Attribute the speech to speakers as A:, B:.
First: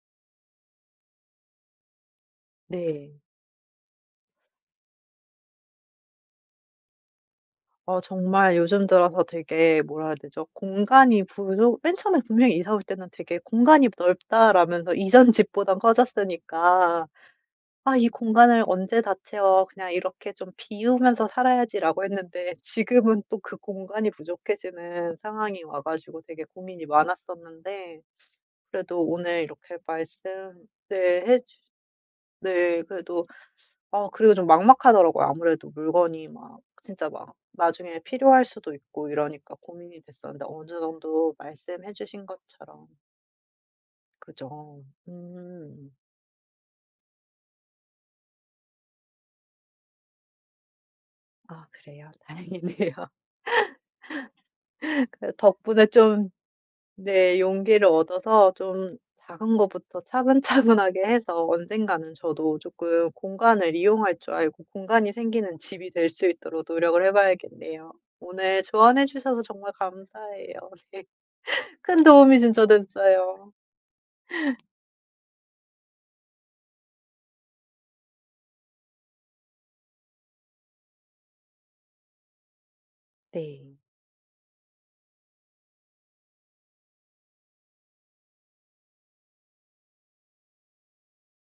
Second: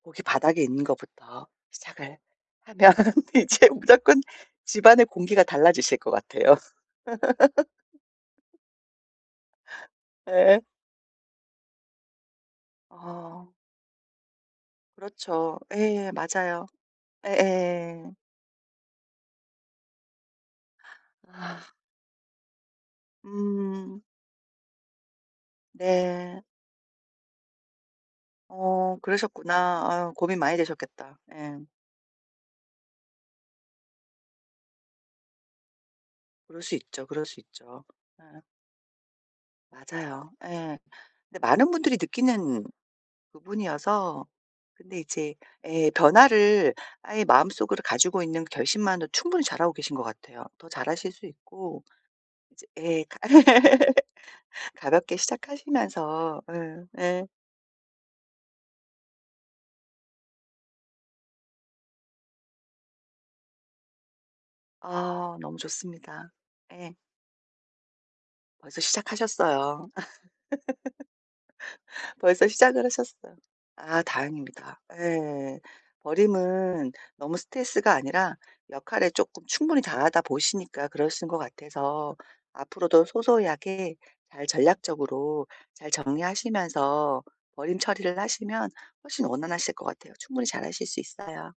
A: 고기 바닥에 있는 것부터 시작을 하면
B: 네.
A: 이제 무조건 집안의 공기가 달라지실 것 같아요.
B: 어 정말 요즘 들어서 되게 뭐라 해야 되죠?
A: 예.
B: 공간이 부족 맨 처음에 분명히 이사 올 때는 되게
A: 아.
B: '공간이 넓다.'라면서 이전
A: 그렇죠.
B: 집보단
A: 예 맞아요.
B: 커졌으니까 '아
A: 예예.
B: 이 공간을 언제 다 채워. 그냥 이렇게 좀 비우면서
A: 아.
B: 살아야지.'라고 했는데 지금은 또 그
A: 음.
B: 공간이 부족해지는 상황이 와 가지고
A: 네.
B: 되게 고민이 많았었는데.
A: 어
B: 그래도 오늘 이렇게
A: 그러셨구나. 아유
B: 말씀
A: 고민 많이 되셨겠다.
B: 네 해 주
A: 예.
B: 네 그래도 쓰 아 그래도 좀 막막하더라고요. 아무래도 물건이 막
A: 그럴 수 있죠,
B: 진짜
A: 그럴
B: 막
A: 수 있죠.
B: 나중에
A: 예.
B: 필요할 수도 있고 이러니까 고민이
A: 맞아요.
B: 됐었는데 어느
A: 예.
B: 정도
A: 근데 많은
B: 말씀해
A: 분들이
B: 주신
A: 느끼는
B: 것처럼
A: 부분이어서
B: 그죠.
A: 근데 이제
B: 음.
A: 예 변화를 아예 마음속으로 가지고 있는 그 결심만으로도 충분히 잘하고 계신 것 같아요. 더 잘하실 수
B: 아
A: 있고
B: 그래요?
A: 이제
B: 다행이네요.
A: 예 가볍게
B: 그래도 덕분에 좀
A: 시작하시면서 예. 예.
B: 네 용기를 얻어서 좀 작은 거부터 차분차분하게 해서 언젠가는 저도 쪼끔 공간을 이용할 줄 알고 공간이
A: 아 너무
B: 생기는 집이 될 수
A: 좋습니다.
B: 있도록
A: 예.
B: 노력을 해 봐야겠네요. 오늘
A: 벌써
B: 조언해 주셔서 정말
A: 시작하셨어요.
B: 감사해요. 네. 큰 도움이
A: 벌써
B: 진짜
A: 시작을 하셨어.
B: 됐어요.
A: 아 다행입니다. 예. 버림은 너무 스트레스가 아니라 역할을 쪼끔 충분히 다 하다 보시니까 그러시는 것 같아서 앞으로도 소소이
B: 네.
A: 하게 잘 전략적으로 잘 정리하시면서 버림 처리를 하시면 훨씬 원활하실 것 같아요. 충분히 잘하실 수 있어요.